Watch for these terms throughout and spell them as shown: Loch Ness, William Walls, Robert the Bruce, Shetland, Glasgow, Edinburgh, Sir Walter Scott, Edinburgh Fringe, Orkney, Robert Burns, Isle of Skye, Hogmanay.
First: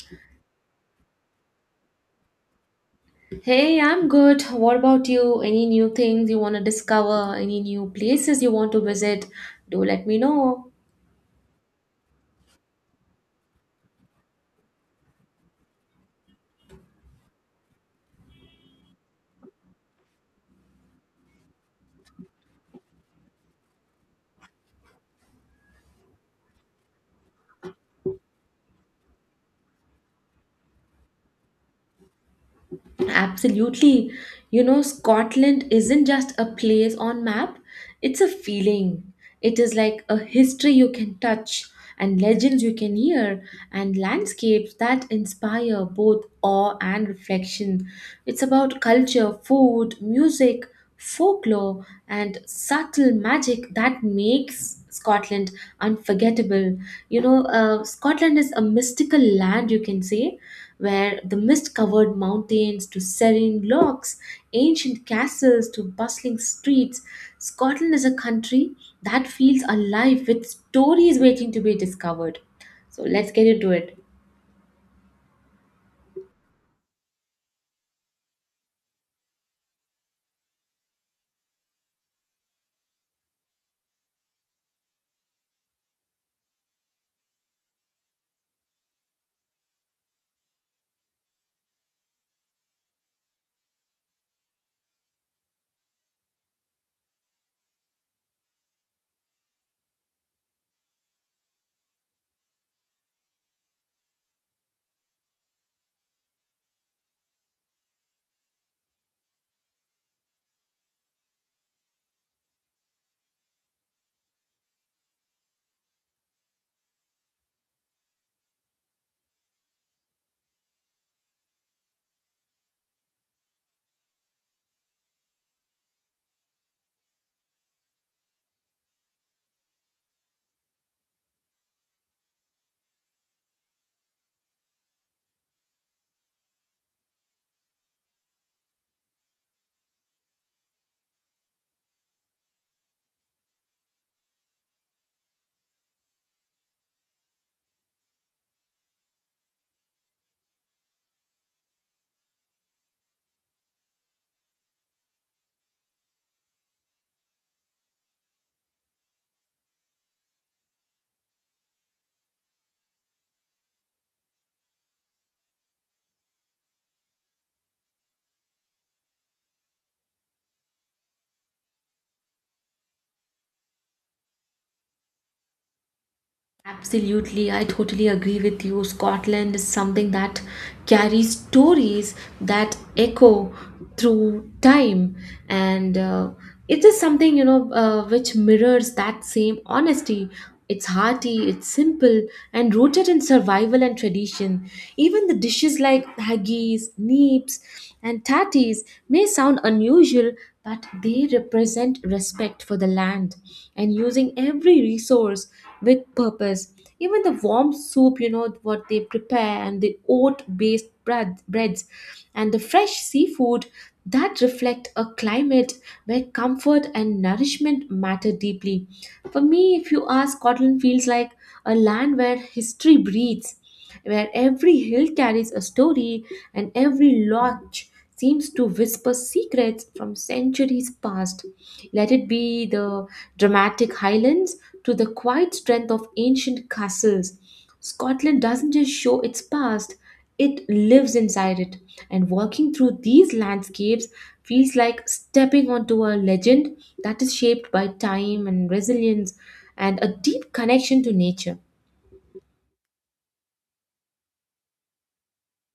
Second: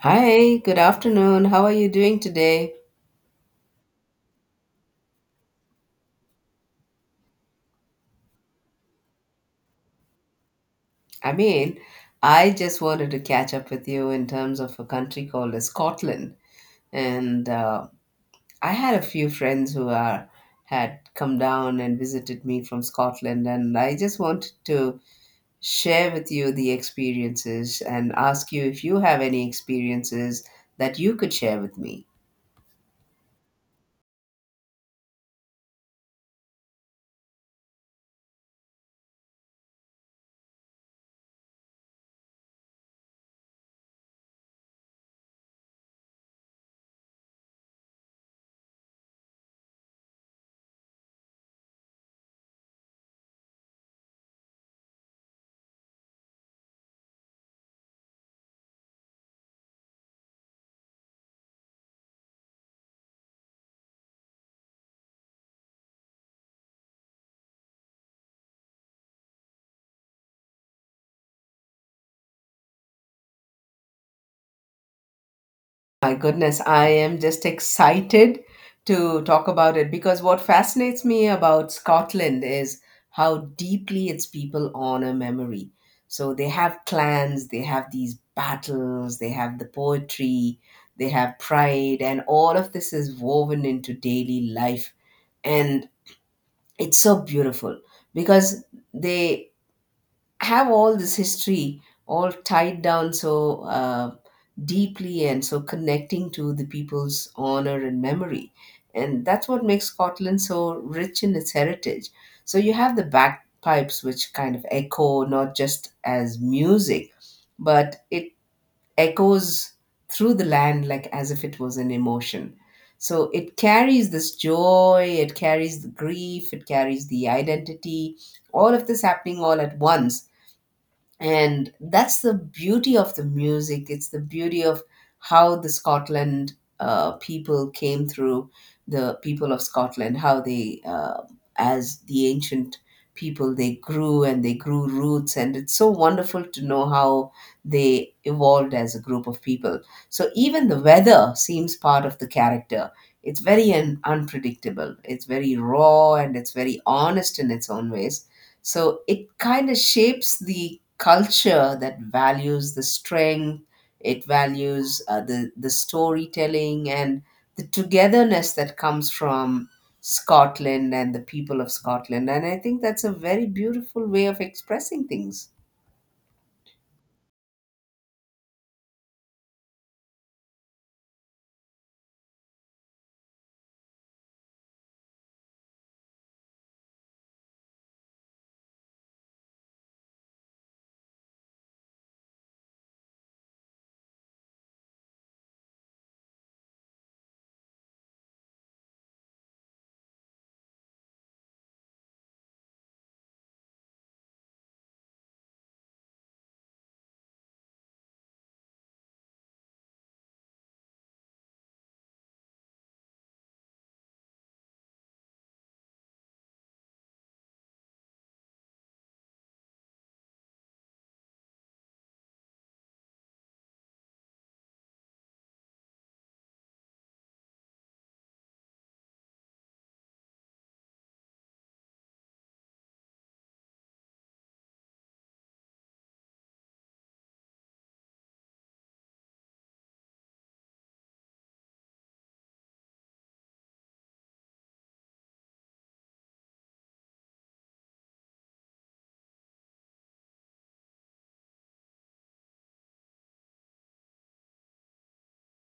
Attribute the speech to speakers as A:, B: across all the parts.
A: Hi, good afternoon. How are you doing today?
B: Hey, I'm good. What about you? Any new things you want to discover? Any new places you want to visit? Do let me know.
A: I mean, I just wanted to catch up with you in terms of a country called as Scotland. And I had a few friends who are had come down and visited me from Scotland, and I just wanted to share with you the experiences and ask you if you have any experiences that you could share with me.
B: Absolutely. You know, Scotland isn't just a place on map, it's a feeling. It is like a history you can touch and legends you can hear and landscapes that inspire both awe and reflection. It's about culture, food, music, folklore, and subtle magic that makes Scotland unforgettable. You know, Scotland is a mystical land, you can say, where the mist covered mountains to serene lochs, ancient castles to bustling streets, Scotland is a country that feels alive with stories waiting to be discovered. So let's get into it.
A: My goodness, I am just excited to talk about it because what fascinates me about Scotland is how deeply its people honor memory. So they have clans, they have these battles, they have the poetry, they have pride, and all of this is woven into daily life. And it's so beautiful because they have all this history all tied down so deeply and so connecting to the people's honor and memory. And that's what makes Scotland so rich in its heritage. So you have the bagpipes, which kind of echo not just as music, but it echoes through the land like as if it was an emotion. So it carries this joy, it carries the grief, it carries the identity, all of this happening all at once and that's the beauty of the music, it's the beauty of how the scotland people came through, the people of scotland, how they as the ancient people they grew and they grew roots, and it's so wonderful to know how they evolved as a group of people. So even the weather seems part of the character, it's very unpredictable, it's very raw and it's very honest in its own ways. So it kind of shapes the culture that values the strength, it values the storytelling and the togetherness that comes from Scotland and the people of Scotland. And I think that's a very beautiful way of expressing things.
B: Absolutely, I totally agree with you. Scotland is something that carries stories that echo through time, and it is something you know which mirrors that same honesty. It's hearty, it's simple, and rooted in survival and tradition. Even the dishes like haggis, neeps, and tatties may sound unusual, but they represent respect for the land and using every resource with purpose. Even the warm soup, you know, what they prepare and the oat based bread, breads and the fresh seafood that reflect a climate where comfort and nourishment matter deeply. For me, if you ask, Scotland feels like a land where history breathes, where every hill carries a story and every lodge seems to whisper secrets from centuries past. Let it be the dramatic highlands to the quiet strength of ancient castles. Scotland doesn't just show its past, it lives inside it. And walking through these landscapes feels like stepping onto a legend that is shaped by time and resilience and a deep connection to nature.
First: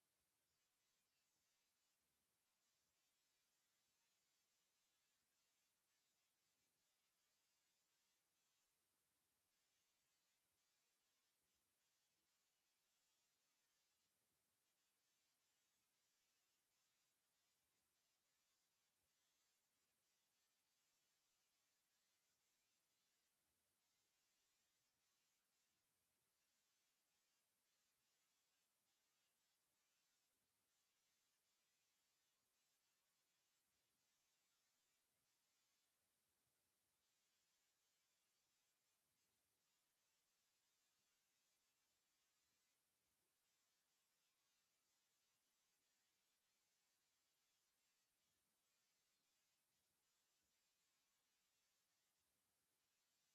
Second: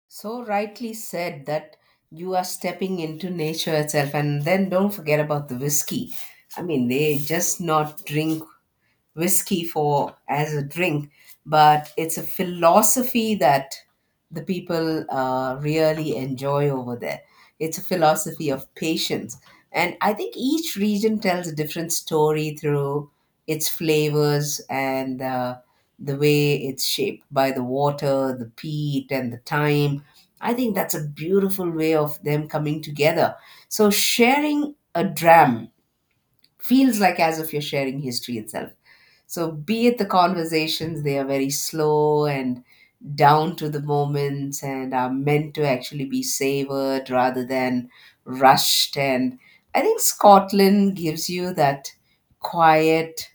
A: So rightly said that you are stepping into nature itself. And then don't forget about the whiskey. I mean, they just not drink whiskey for as a drink, but it's a philosophy that the people really enjoy over there. It's a philosophy of patience, and I think each region tells a different story through its flavors and the way it's shaped by the water, the peat, and the time. I think that's a beautiful way of them coming together. So sharing a dram feels like as if you're sharing history itself. So, be it the conversations, they are very slow and down to the moments and are meant to actually be savored rather than rushed. And I think Scotland gives you that quiet,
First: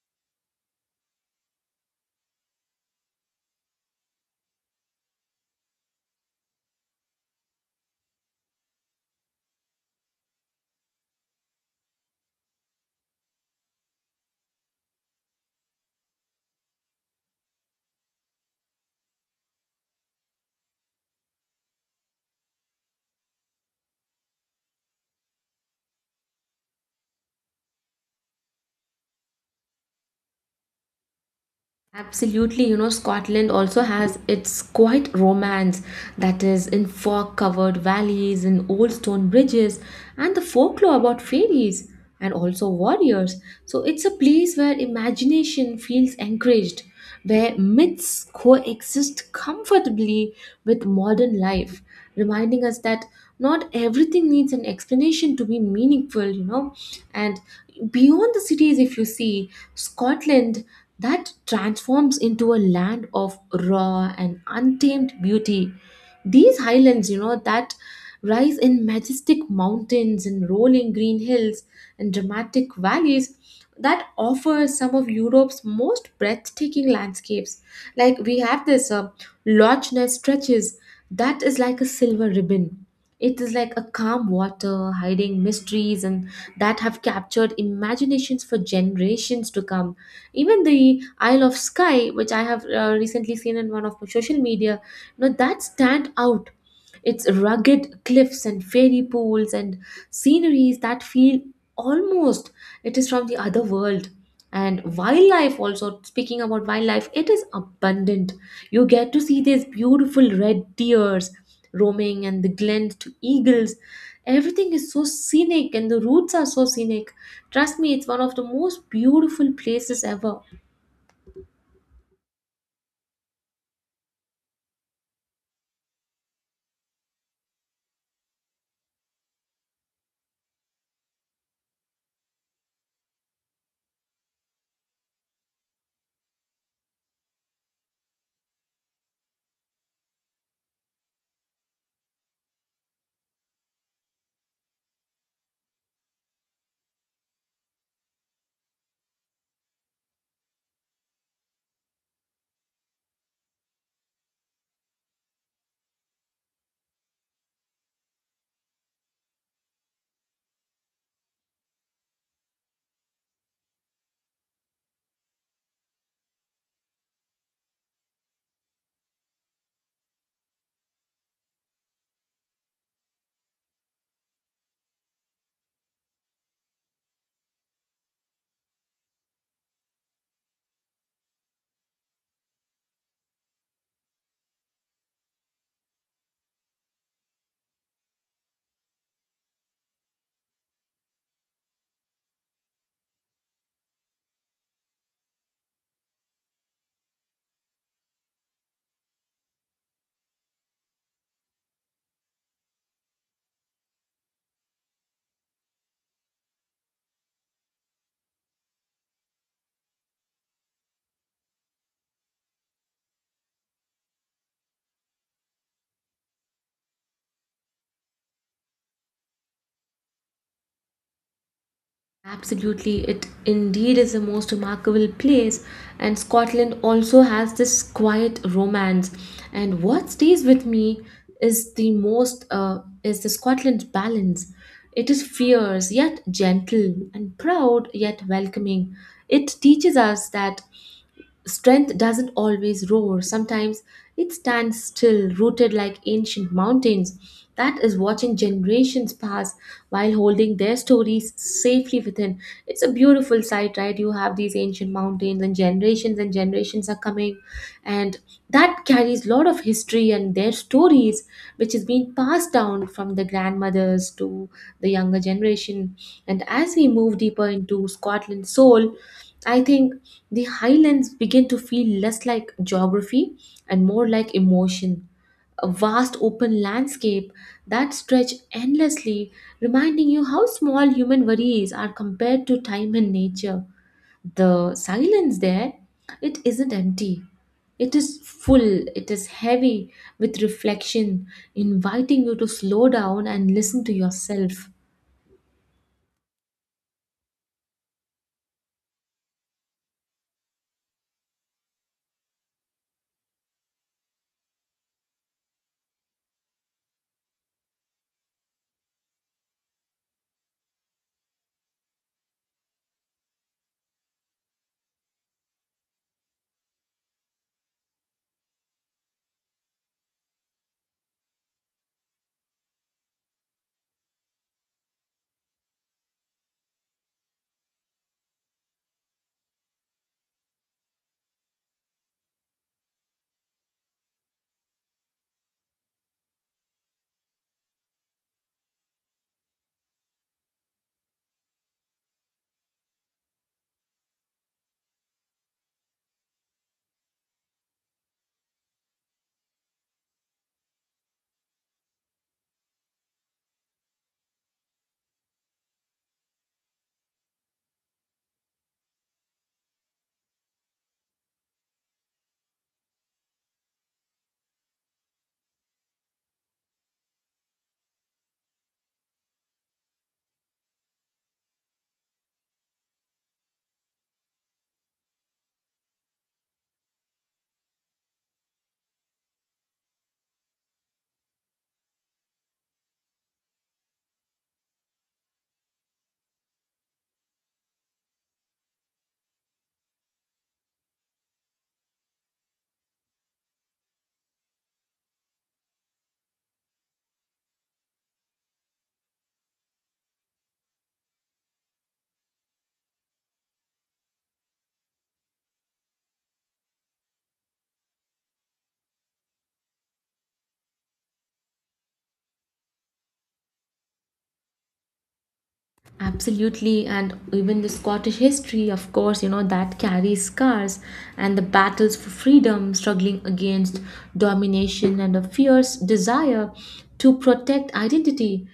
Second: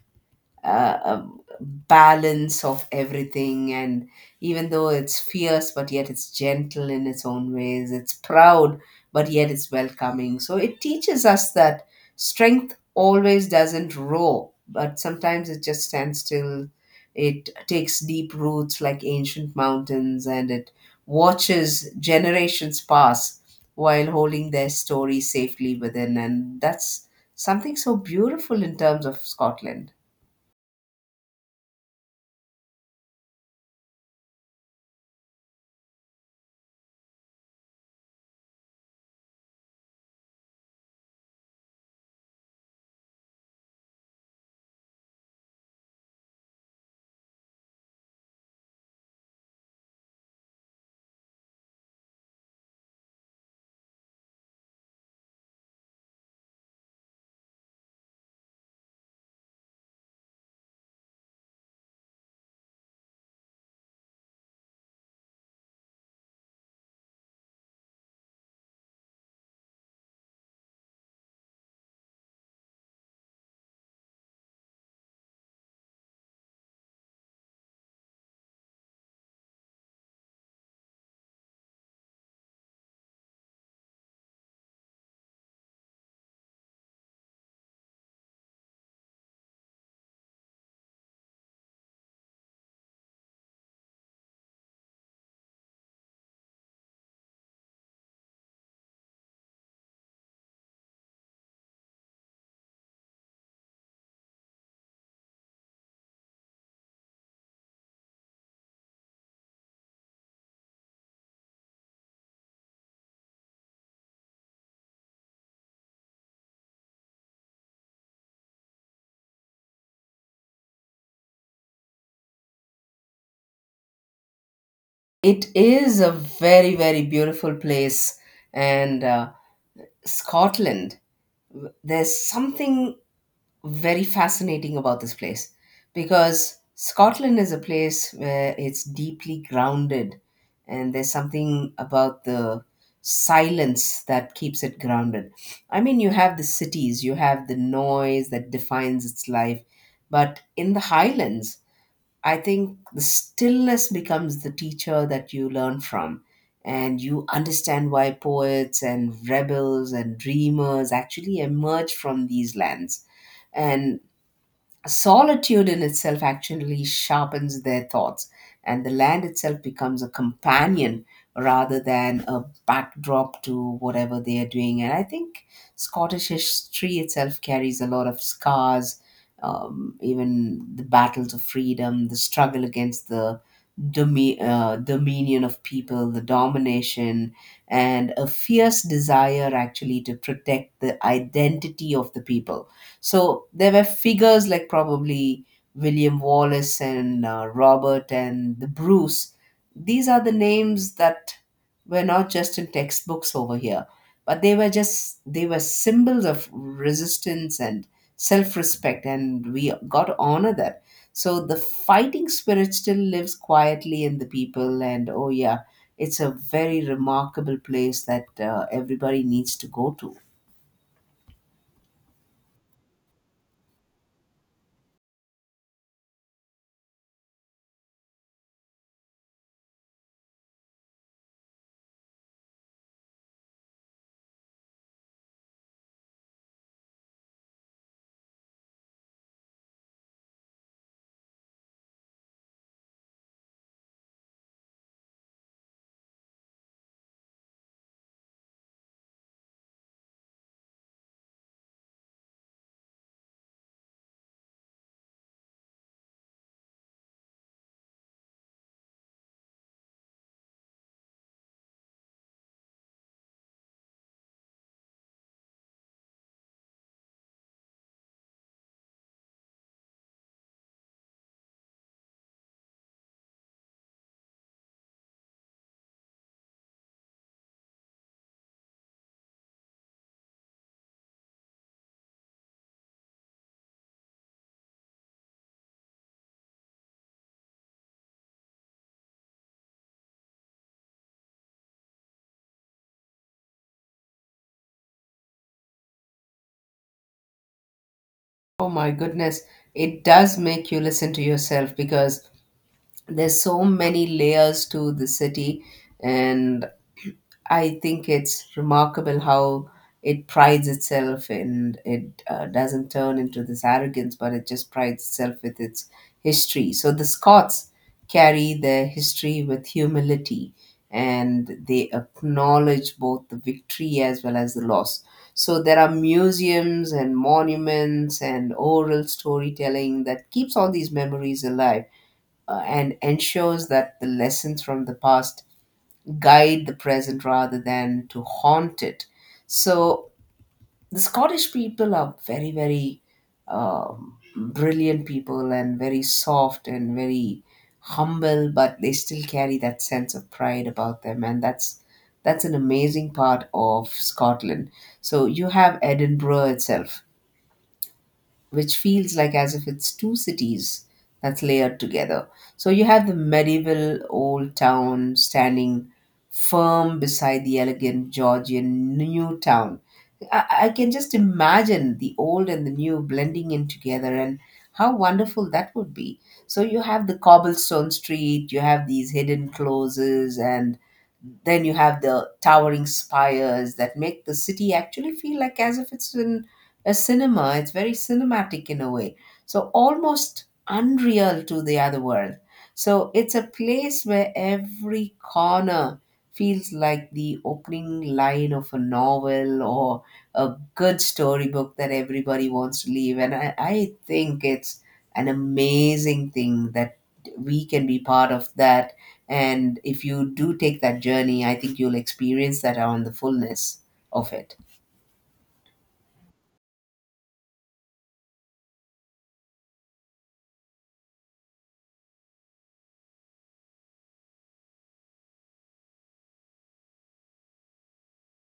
A: a balance of everything, and even though it's fierce but yet it's gentle in its own ways, it's proud but yet it's welcoming. So it teaches us that strength always doesn't roar, but sometimes it just stands still, it takes deep roots like ancient mountains and it watches generations pass while holding their story safely within, and that's something so beautiful in terms of scotland.
B: Absolutely, you know, Scotland also has its quiet romance that is in fog covered valleys and old stone bridges and the folklore about fairies and also warriors. So it's a place where imagination feels encouraged, where myths coexist comfortably with modern life, reminding us that not everything needs an explanation to be meaningful, you know. And beyond the cities, if you see Scotland, that transforms into a land of raw and untamed beauty. These highlands, you know, that rise in majestic mountains and rolling green hills and dramatic valleys that offer some of Europe's most breathtaking landscapes. Like we have this Loch Ness stretches that is like a silver ribbon. It is like a calm water hiding mysteries and that have captured imaginations for generations to come. Even the Isle of Skye, which I have recently seen in one of my social media, now that stand out. It's rugged cliffs and fairy pools and sceneries that feel almost it is from the other world. And wildlife also, speaking about wildlife, it is abundant. You get to see these beautiful red deers roaming and the glensed eagles. Everything is so scenic and the roots are so scenic. Trust me, it's one of the most beautiful places ever.
A: It is a very, very beautiful place. And Scotland, there's something very fascinating about this place because Scotland is a place where it's deeply grounded, and there's something about the silence that keeps it grounded. I mean, you have the cities, you have the noise that defines its life, but in the highlands, I think the stillness becomes the teacher that you learn from. And you understand why poets and rebels and dreamers actually emerge from these lands. And solitude in itself actually sharpens their thoughts, and the land itself becomes a companion rather than a backdrop to whatever they are doing. And I think Scottish history itself carries a lot of scars, even the battles of freedom, the struggle against the dominion of people, the domination, and a fierce desire actually to protect the identity of the people. So there were figures like probably William Wallace and Robert and the Bruce. These are the names that were not just in textbooks over here, but they were just, they were symbols of resistance and self-respect, and we got to honor that. So the fighting spirit still lives quietly in the people, and oh yeah, it's a very remarkable place that everybody needs to go to.
B: Absolutely, it indeed is the most remarkable place, and Scotland also has this quiet romance. And what stays with me is the most is the Scotland balance. It is fierce yet gentle and proud yet welcoming. It teaches us that strength doesn't always roar, sometimes it stands still, rooted like ancient mountains. That is watching generations pass while holding their stories safely within. It's a beautiful sight, right? You have these ancient mountains, and generations are coming, and that carries a lot of history and their stories, which is being passed down from the grandmothers to the younger generation. And as we move deeper into Scotland's soul, I think the highlands begin to feel less like geography and more like emotion, a vast open landscape that stretch endlessly, reminding you how small human worries are compared to time and nature. The silence there, it isn't empty. It is full, it is heavy with reflection, inviting you to slow down and listen to yourself.
A: Oh my goodness, it does make you listen to yourself because there's so many layers to the city, and I think it's remarkable how it prides itself, and it doesn't turn into this arrogance but it just prides itself with its history. So the scots carry their history with humility and they acknowledge both the victory as well as the loss. So there are museums and monuments and oral storytelling that keeps all these memories alive, and ensures that the lessons from the past guide the present rather than to haunt it. So the Scottish people are very, very brilliant people and very soft and very humble, but they still carry that sense of pride about them, and that's an amazing part of Scotland. So you have Edinburgh itself which feels like as if it's two cities that's layered together. So you have the medieval old town standing firm beside the elegant Georgian new town. I can just imagine the old and the new blending in together and how wonderful that would be. So you have the cobblestone street, you have these hidden closes, and then you have the towering spires that make the city actually feel like as if it's in a cinema. It's very cinematic in a way. So almost unreal to the other world. So it's a place where every corner feels like the opening line of a novel or a good storybook that everybody wants to leave. And I think it's an amazing thing that we can be part of that. And if you do take that journey, I think you'll experience that on the fullness of it.
B: Absolutely, and even the Scottish history, of course, you know, that carries scars and the battles for freedom, struggling against domination and a fierce desire to protect identity.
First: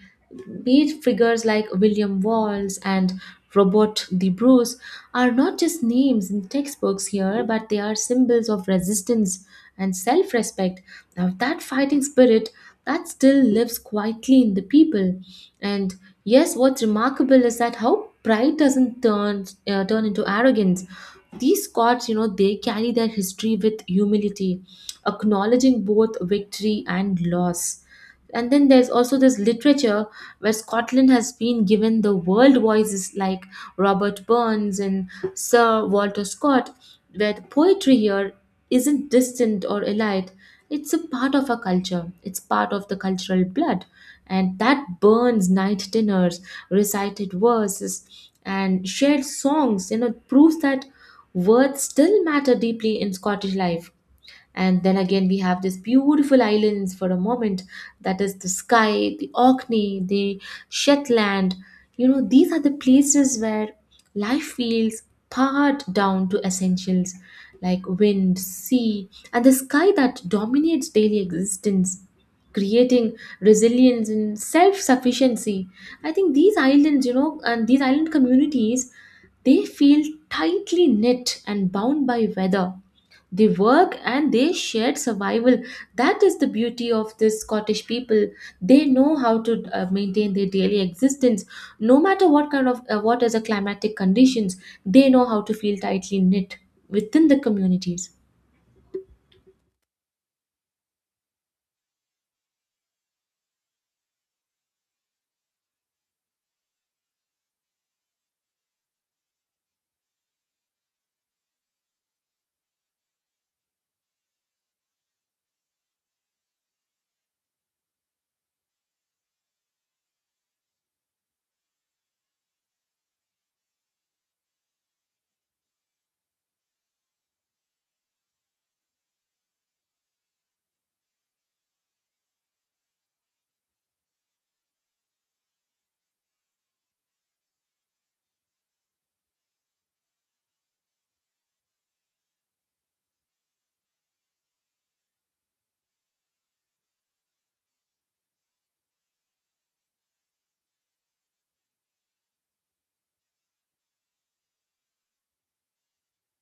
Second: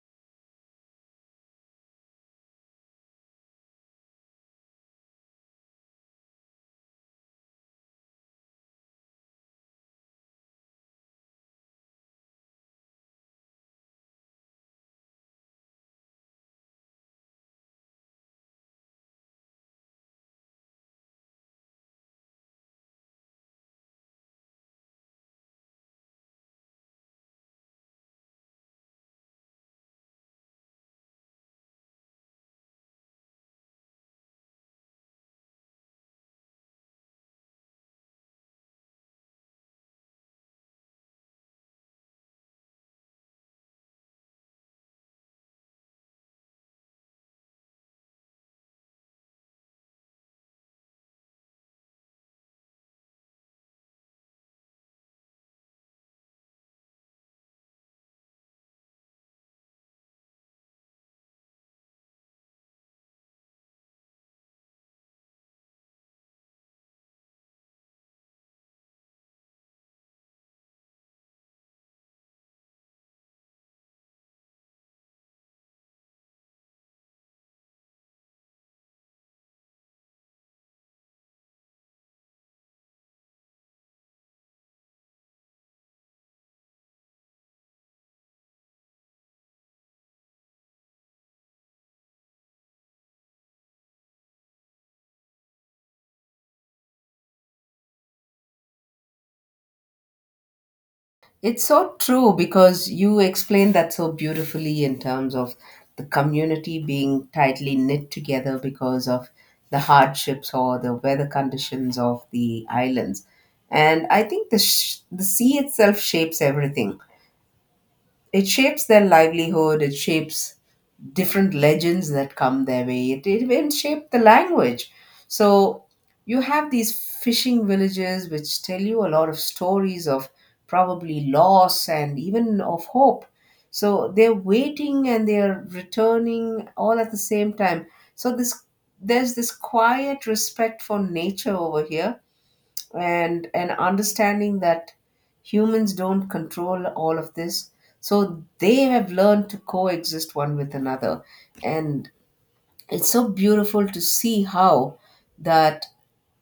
B: Be it figures like William Walls and Robert the Bruce are not just names in textbooks here, but they are symbols of resistance and self respect. Now, that fighting spirit that still lives quietly in the people. And yes, what's remarkable is that how pride doesn't turn into arrogance. These Scots, you know, they carry their history with humility, acknowledging both victory and loss. And then there's also this literature where Scotland has been given the world voices like Robert Burns and Sir Walter Scott, where the poetry here isn't distant or elite. It's a part of our culture, it's part of the cultural blood. And that burns night dinners, recited verses, and shared songs, you know, proves that words still matter deeply in Scottish life. And then again, we have these beautiful islands for a moment, that is the Skye, the Orkney, the Shetland. You know, these are the places where life feels pared down to essentials like wind, sea, and the sky that dominates daily existence, creating resilience and self sufficiency. I think these islands, you know, and these island communities, they feel tightly knit and bound by weather they work and they shared survival. That is the beauty of this Scottish people. They know how to maintain their daily existence, no matter what kind of what is the climatic conditions. They know how to feel tightly knit within the communities.
A: It's so true because you explained that so beautifully in terms of the community being tightly knit together because of the hardships or the weather conditions of the islands. And I think the sea itself shapes everything, it shapes their livelihood, it shapes different legends that come their way, it even shape the language. So you have these fishing villages which tell you a lot of stories of probably loss and even of hope, so they're waiting and they're returning all at the same time. So this there's this quiet respect for nature over here, and understanding that humans don't control all of this, so they have learned to coexist one with another. And it's so beautiful to see how that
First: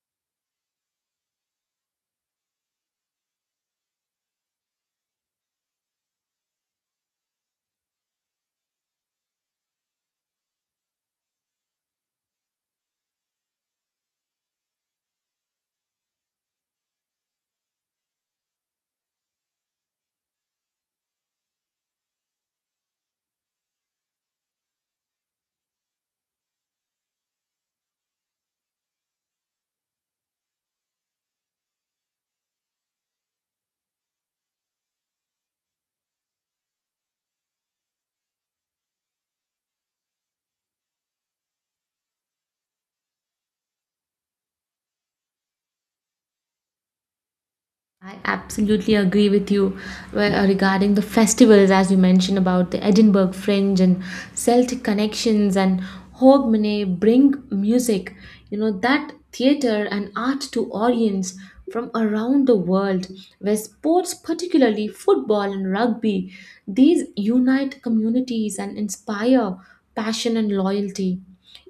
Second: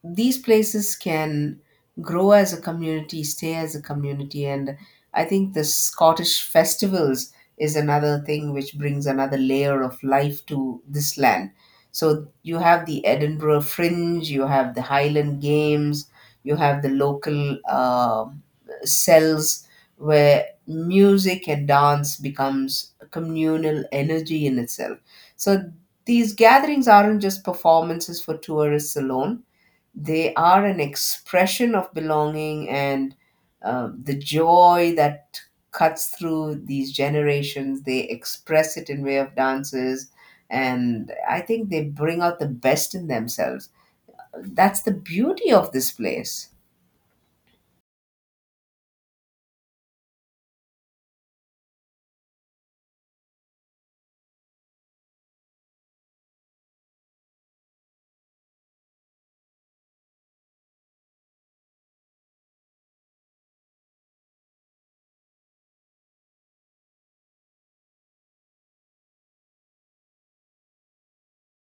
A: these places can grow as a community, stay as a community. And I think the scottish festivals is another thing which brings another layer of life to this land. So you have the edinburgh fringe, you have the highland games, you have the local cells where music and dance becomes a communal energy in itself. So these gatherings aren't just performances for tourists alone, they are an expression of belonging and the joy that cuts through these generations. They express it in way of dances, and I think they bring out the best in themselves. That's the beauty of this place.
B: I absolutely agree with you regarding the festivals, as you mentioned about the Edinburgh Fringe and Celtic connections and Hogmanay bring music, you know, that theatre and art to audience from around the world, where sports, particularly football and rugby, these unite communities and inspire passion and loyalty.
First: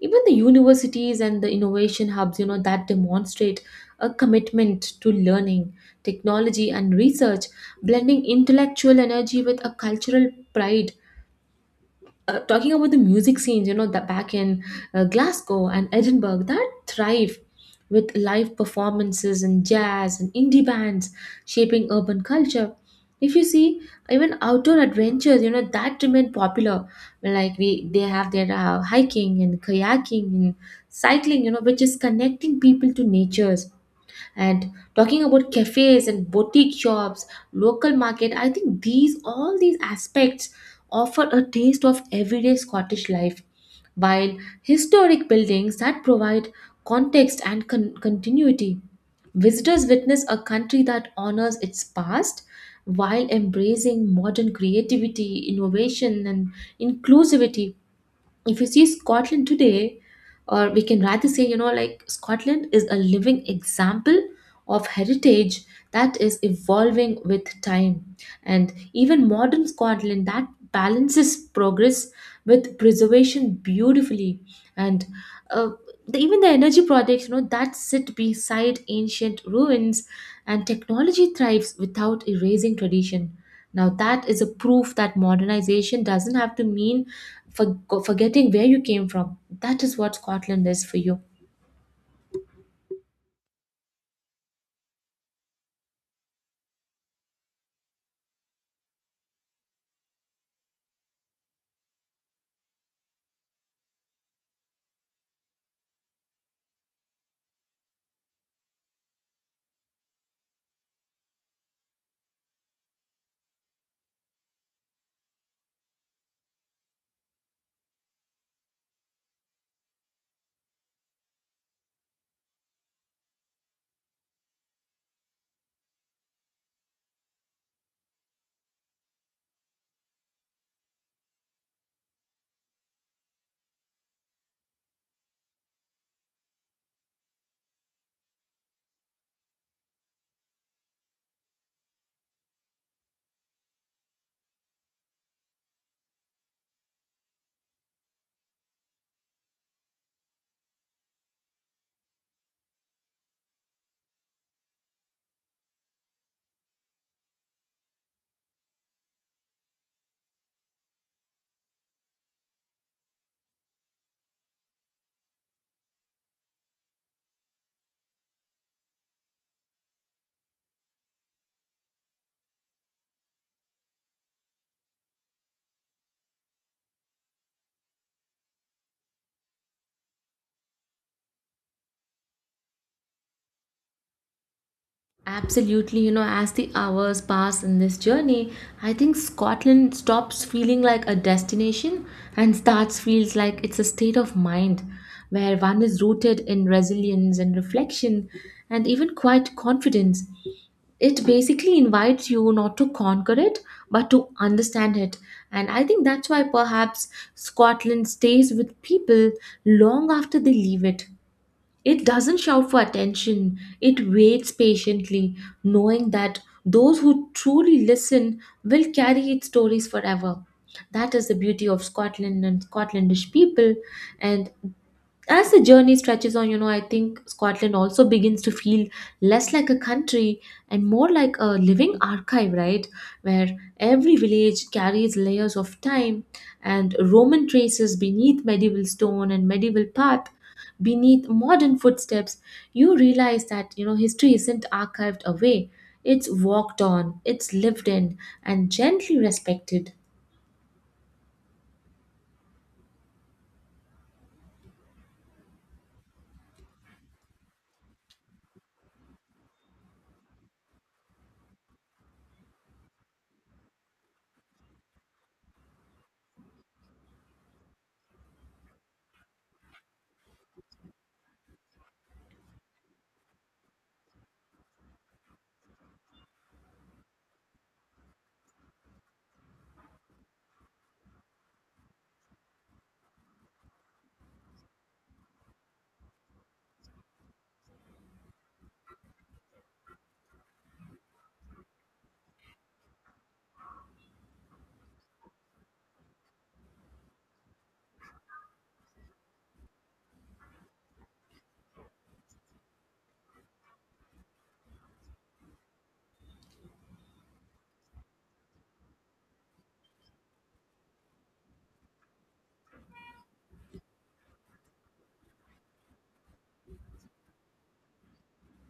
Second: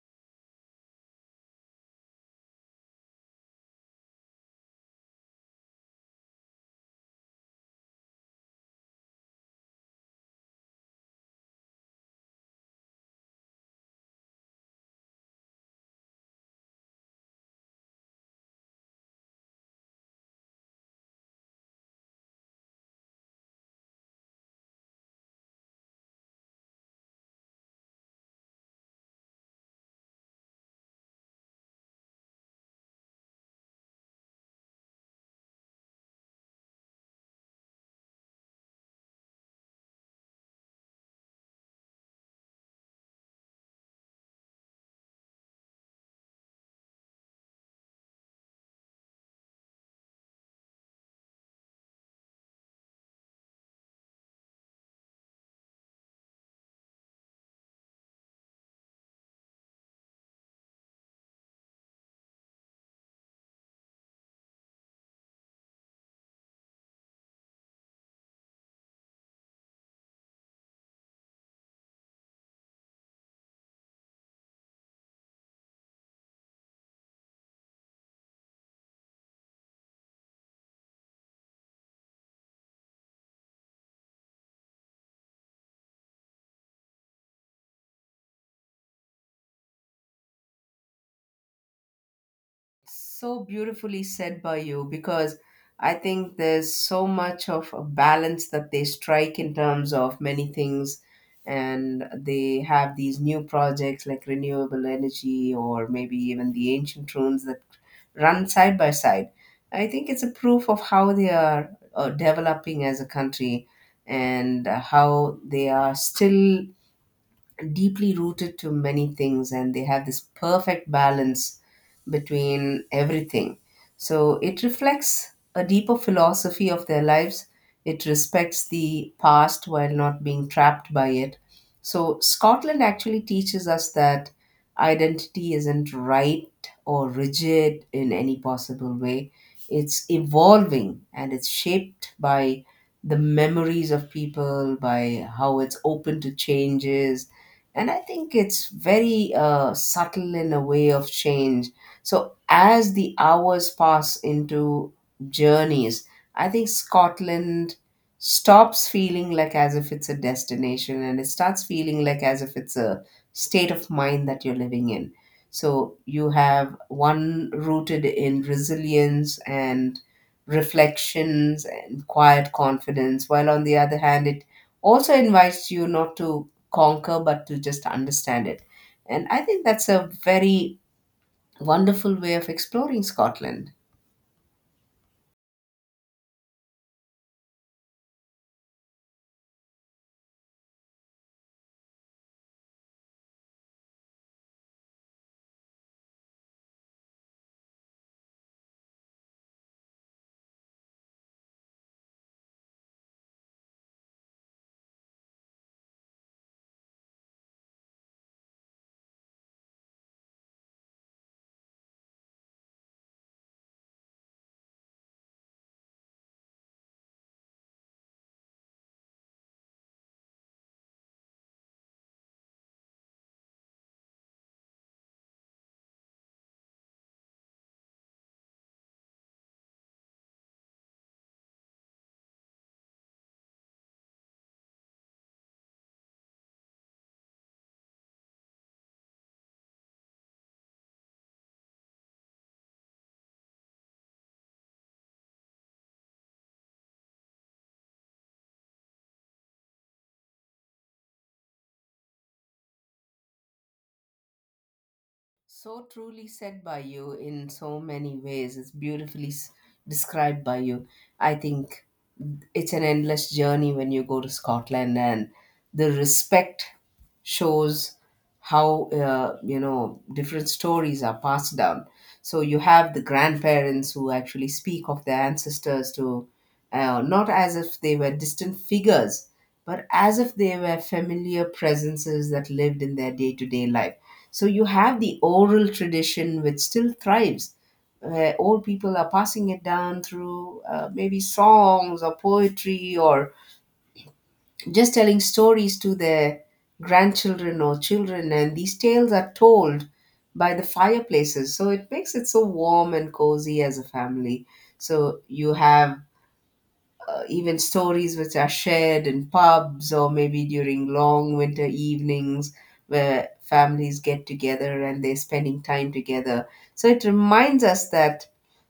B: Even the universities and the innovation hubs, you know, that demonstrate a commitment to learning, technology and research, blending intellectual energy with a cultural pride. Talking about the music scenes, you know, the back in Glasgow and Edinburgh that thrive with live performances and jazz and indie bands shaping urban culture. If you see even outdoor adventures, you know that remain popular. Like we, they have their hiking and kayaking and cycling, you know, which is connecting people to natures, and talking about cafes and boutique shops, local market, I think these all these aspects offer a taste of everyday Scottish life, while historic buildings that provide context and continuity. Visitors witness a country that honors its past while embracing modern creativity, innovation, and inclusivity. If you see Scotland today, or we can rather say, you know, like Scotland is a living example of heritage that is evolving with time. And even modern Scotland that balances progress with preservation beautifully. And uh, the, even the energy projects, you know, that sit beside ancient ruins and technology thrives without erasing tradition. Now, that is a proof that modernization doesn't have to mean for, forgetting where you came from. That is what Scotland is for you.
A: So beautifully said by you because I think there's so much of a balance that they strike in terms of many things, and they have these new projects like renewable energy or maybe even the ancient ruins that run side by side. I think it's a proof of how they are developing as a country and how they are still deeply rooted to many things and they have this perfect balance between everything. So it reflects a deeper philosophy of their lives. It respects the past while not being trapped by it. So Scotland actually teaches us that identity isn't right or rigid in any possible way. It's evolving and it's shaped by the memories of people, by how it's open to changes, and I think it's very subtle in a way of change. So as the hours pass into journeys, I think scotland stops feeling like as if it's a destination and it starts feeling like as if it's a state of mind that you're living in. So you have one rooted in resilience and reflections and quiet confidence, while on the other hand it also invites you not to conquer but to just understand it. And I think that's a very wonderful way of exploring Scotland.
B: Absolutely, you know, as the hours pass in this journey, I think Scotland stops feeling like a destination and starts feels like it's a state of mind where one is rooted in resilience and reflection and even quite confidence. It basically invites you not to conquer it but to understand it. And I think that's why perhaps Scotland stays with people long after they leave it. It doesn't shout for attention, it waits patiently, knowing that those who truly listen will carry its stories forever. That is the beauty of Scotland and Scotlandish people, and as the journey stretches on, you know, I think Scotland also begins to feel less like a country and more like a living archive, right? Where every village carries layers of time and Roman traces beneath medieval stone and medieval path, beneath modern footsteps. You realize that, you know, history isn't archived away, it's walked on, it's lived in, and gently respected.
A: So truly said by you in so many ways. It's beautifully described by you. I think it's an endless journey when you go to Scotland, and the respect shows how you know different stories are passed down. So you have the grandparents who actually speak of their ancestors to not as if they were distant figures, but as if they were familiar presences that lived in their day to day life. So you have the oral tradition which still thrives, where old people are passing it down through maybe songs or poetry or just telling stories to their grandchildren or children, and these tales are told by the fireplaces, so it makes it so warm and cozy as a family. So you have even stories which are shared in pubs or maybe during long winter evenings where families get together and they're spending time together. So it reminds us that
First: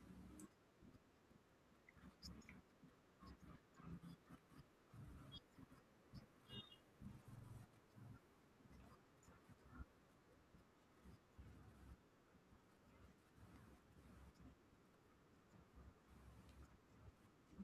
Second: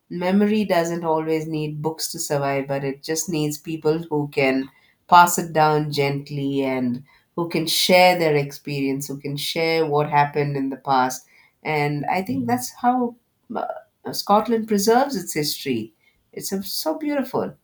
A: memory doesn't always need books to survive, but it just needs people who can pass it down gently and who can share their experience, who can share what happened in the past. And I think that's how uh, Scotland preserves its history. It's so so beautiful.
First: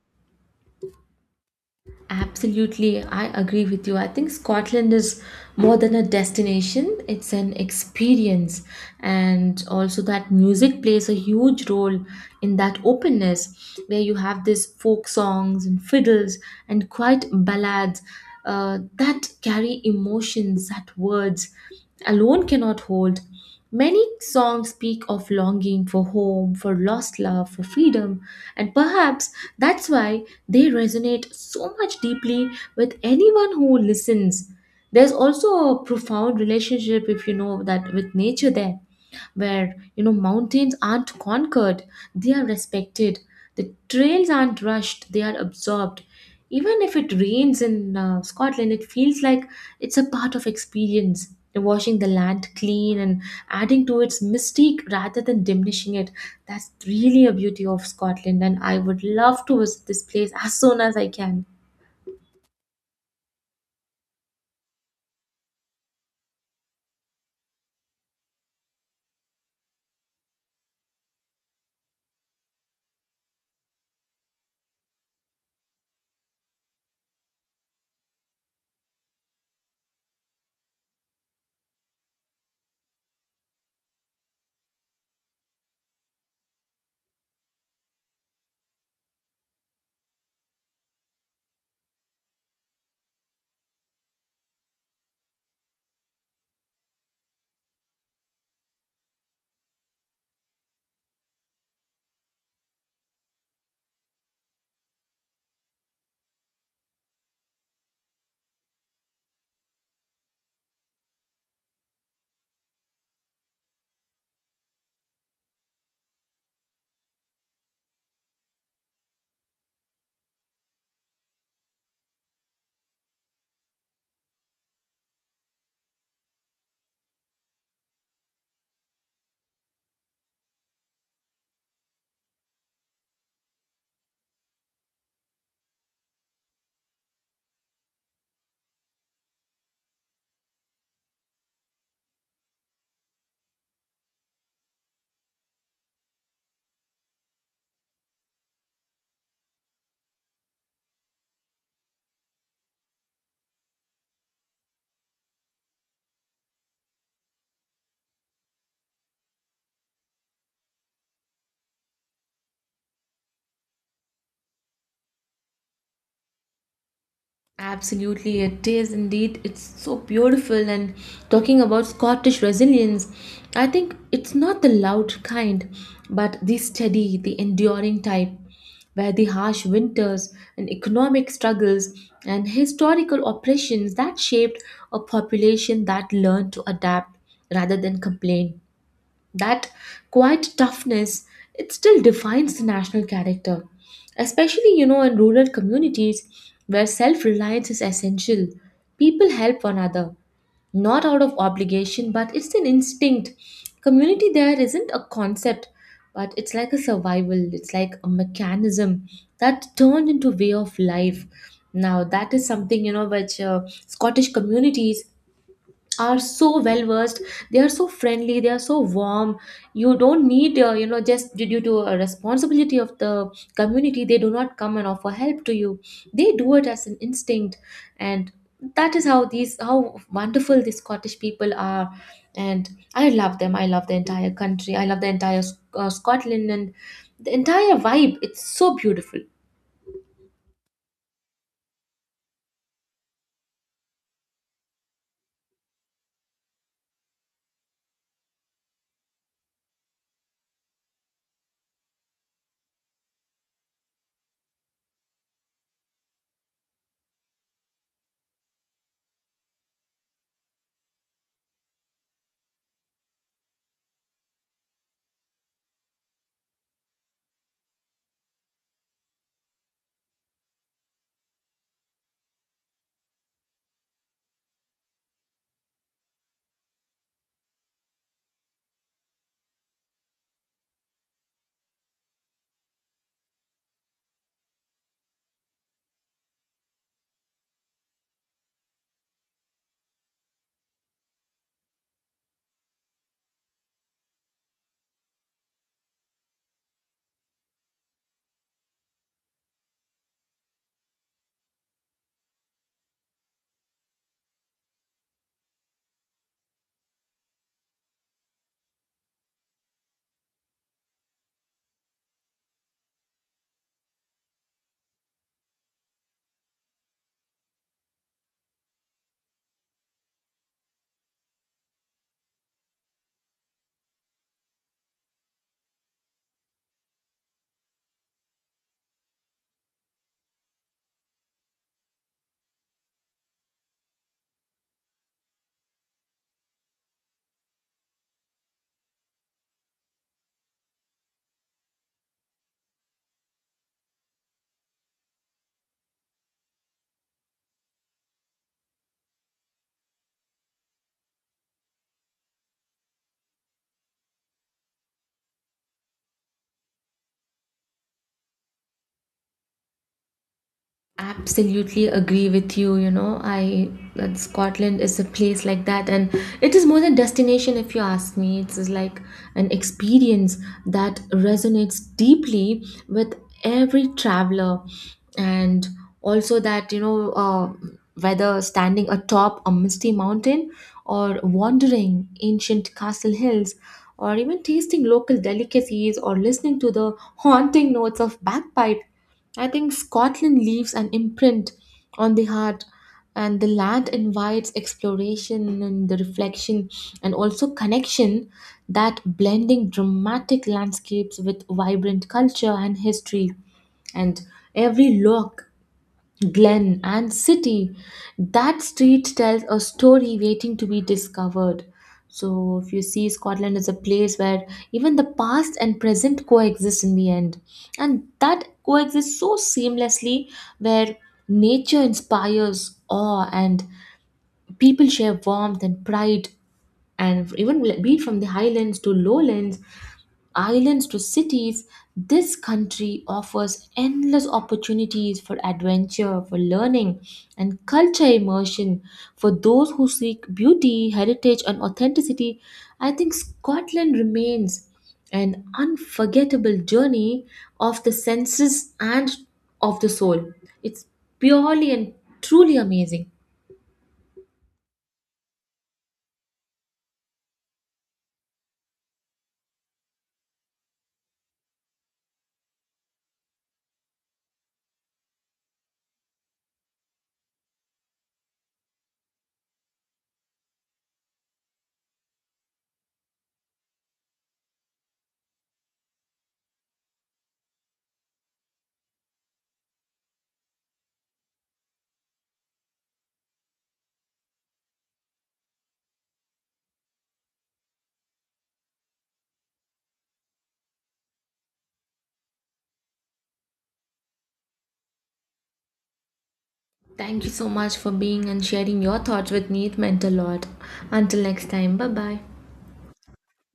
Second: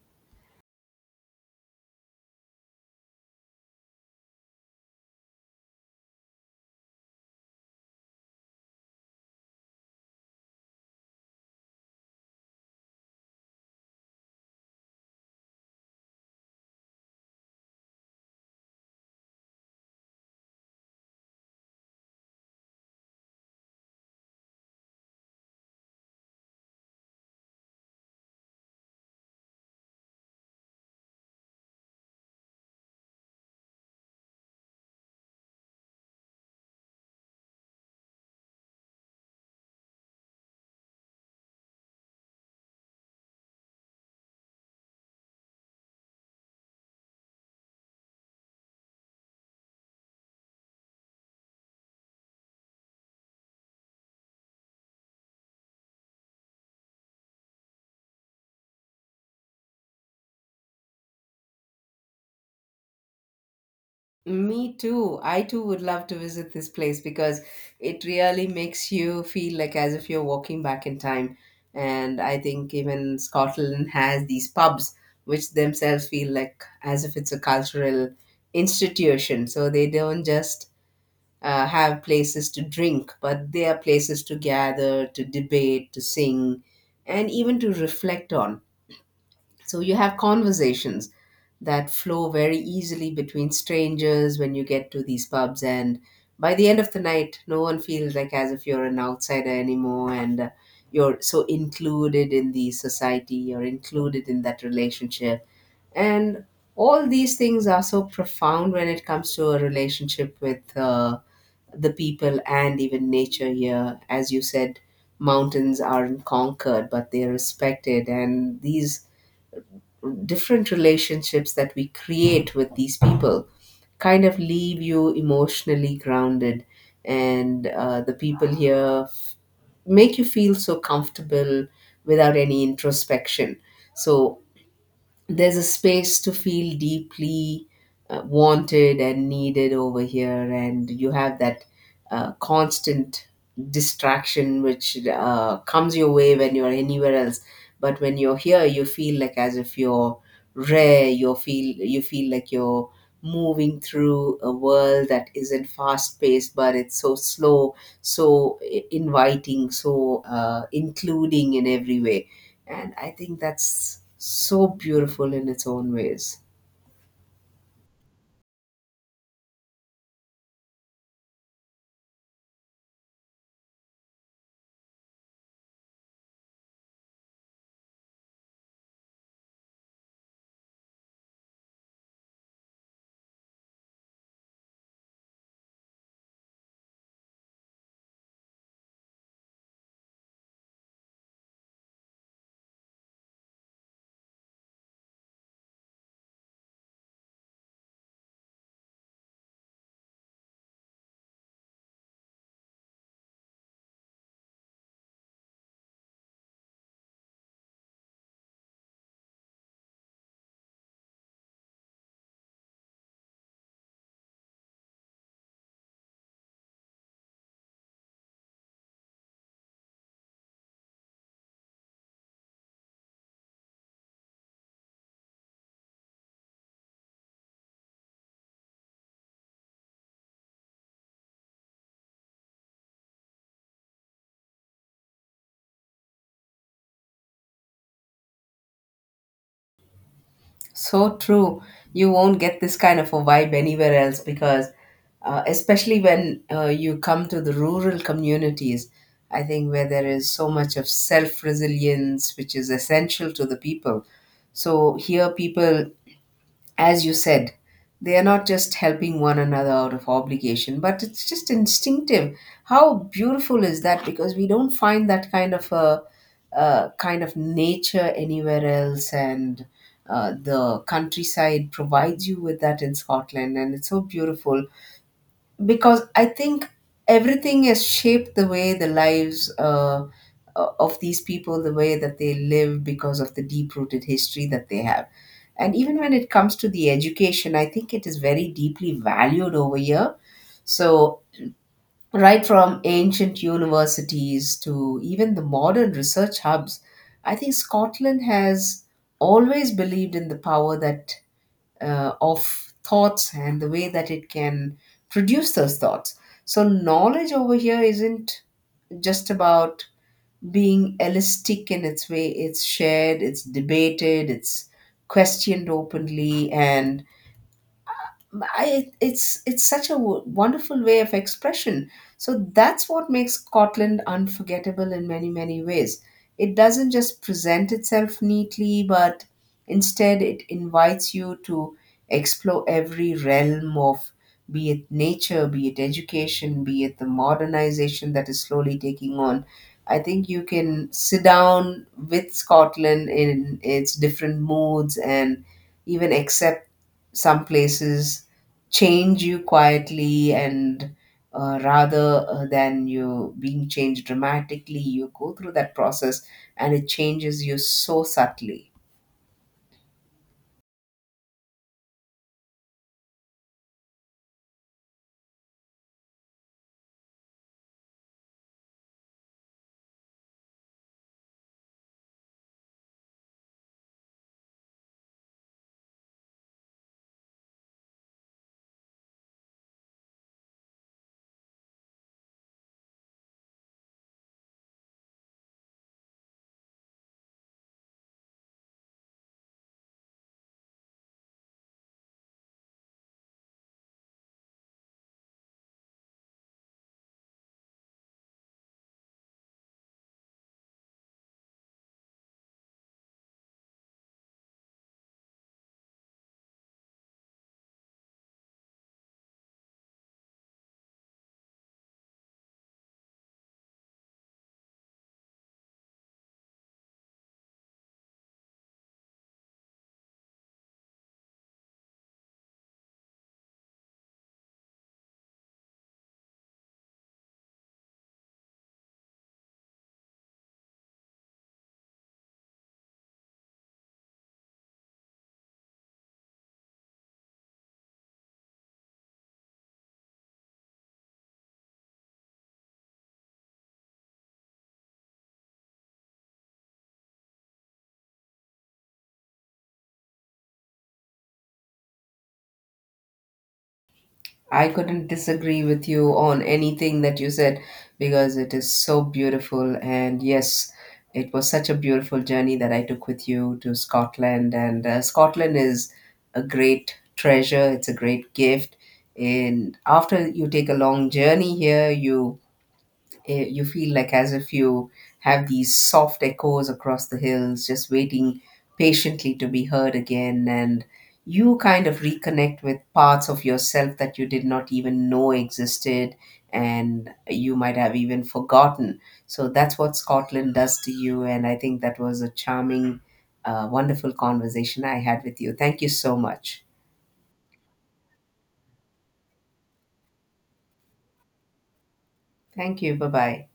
B: Absolutely, I agree with you. I think Scotland is more than a destination, it's an experience. And also, that music plays a huge role in that openness where you have this folk songs and fiddles and quite ballads that carry emotions that words alone cannot hold. Many songs speak of longing for home, for lost love, for freedom, and perhaps that's why they resonate so much deeply with anyone who listens. There's also a profound relationship, if you know that, with nature there, where you know mountains aren't conquered, they are respected, the trails aren't rushed, they are absorbed. Even if it rains in Scotland, it feels like it's a part of experience, washing the land clean and adding to its mystique rather than diminishing it. That's really a beauty of Scotland, and I would love to visit this place as soon as I can.
A: Me too. I too would love to visit this place because it really makes you feel like as if you're walking back in time. And I think even Scotland has these pubs, which themselves feel like as if it's a cultural institution. So they don't just have places to drink, but they are places to gather, to debate, to sing, and even to reflect on. So you have conversations that flow very easily between strangers when you get to these pubs, and by the end of the night, no one feels like as if you're an outsider anymore, and you're so included in the society, you're included in that relationship, and all these things are so profound when it comes to a relationship with the people and even nature here. As you said, mountains aren't conquered, but they're respected, and these different relationships that we create with these people kind of leave you emotionally grounded, and the people here make you feel so comfortable without any introspection. So there's a space to feel deeply wanted and needed over here, and you have that constant distraction which comes your way when you're anywhere else, but when you're here you feel like as if you're rare. You feel, you feel like you're moving through a world that isn't fast paced but it's so slow, so inviting, so including in every way. And I think that's so beautiful in its own ways.
B: Absolutely, it is indeed. It's so beautiful. And talking about Scottish resilience, I think it's not the loud kind, but the steady, the enduring type, where the harsh winters and economic struggles and historical oppressions that shaped a population that learned to adapt rather than complain. That quiet toughness, it still defines the national character, especially you know in rural communities where self-reliance is essential. People help one another, not out of obligation, but it's an instinct. Community there isn't a concept, but it's like a survival, it's like a mechanism that turned into way of life. Now that is something you know which Scottish communities are so well versed, they are so friendly, they are so warm. You don't need you know, just due to a responsibility of the community they do not come and offer help to you, they do it as an instinct. And that is how these, how wonderful these Scottish people are, and I love them, I love the entire country, I love the entire Scotland and the entire vibe, it's so beautiful.
A: So true. You won't get this kind of a vibe anywhere else because, especially when you come to the rural communities, I think, where there is so much of self resilience, which is essential to the people. So here, people, as you said, they are not just helping one another out of obligation, but it's just instinctive. How beautiful is that? Because we don't find that kind of a, uh, kind of nature anywhere else, and the countryside provides you with that in Scotland, and it's so beautiful because I think everything has shaped the way the lives of these people, the way that they live, because of the deep rooted history that they have. And even when it comes to the education, I think it is very deeply valued over here. So, right from ancient universities to even the modern research hubs, I think Scotland has always believed in the power that of thoughts and the way that it can produce those thoughts. So, knowledge over here isn't just about being elastic in its way, it's shared, it's debated, it's questioned openly, and it's such a wonderful way of expression. So that's what makes Scotland unforgettable in many many ways. It doesn't just present itself neatly, but instead it invites you to explore every realm of, be it nature, be it education, be it the modernization that is slowly taking on. I think you can sit down with Scotland in its different moods and even accept some places change you quietly, and rather than you being changed dramatically, you go through that process and it changes you so subtly.
B: Absolutely agree with you, you know, I that Scotland is a place like that, and it is more than destination if you ask me, it's like an experience that resonates deeply with every traveler. And also that you know whether standing atop a misty mountain or wandering ancient castle hills or even tasting local delicacies or listening to the haunting notes of bagpipe, I think Scotland leaves an imprint on the heart, and the land invites exploration and the reflection and also connection, that blending dramatic landscapes with vibrant culture and history. And every look glen and city, that street tells a story waiting to be discovered. So if you see Scotland is a place where even the past and present coexist in the end, and that coexists so seamlessly, where nature inspires awe and people share warmth and pride, and even be it from the highlands to lowlands, islands to cities, this country offers endless opportunities for adventure, for learning, and culture immersion. For those who seek beauty, heritage, and authenticity, I think Scotland remains an unforgettable journey of the senses and of the soul. It's purely and truly amazing.
A: I couldn't disagree with you on anything that you said, because it is so beautiful, and yes, it was such a beautiful journey that I took with you to Scotland, and Scotland is a great treasure, it's a great gift. And after you take a long journey here, you, you feel like as if you have these soft echoes across the hills just waiting patiently to be heard again, and you kind of reconnect with parts of yourself that you did not even know existed and you might have even forgotten. So that's what Scotland does to you, and I think that was a charming, wonderful conversation I had with you. Thank you so much.
B: Thank you so much for being and sharing your thoughts with me. It meant a lot. Until next time, bye bye.
A: Thank you. Bye bye.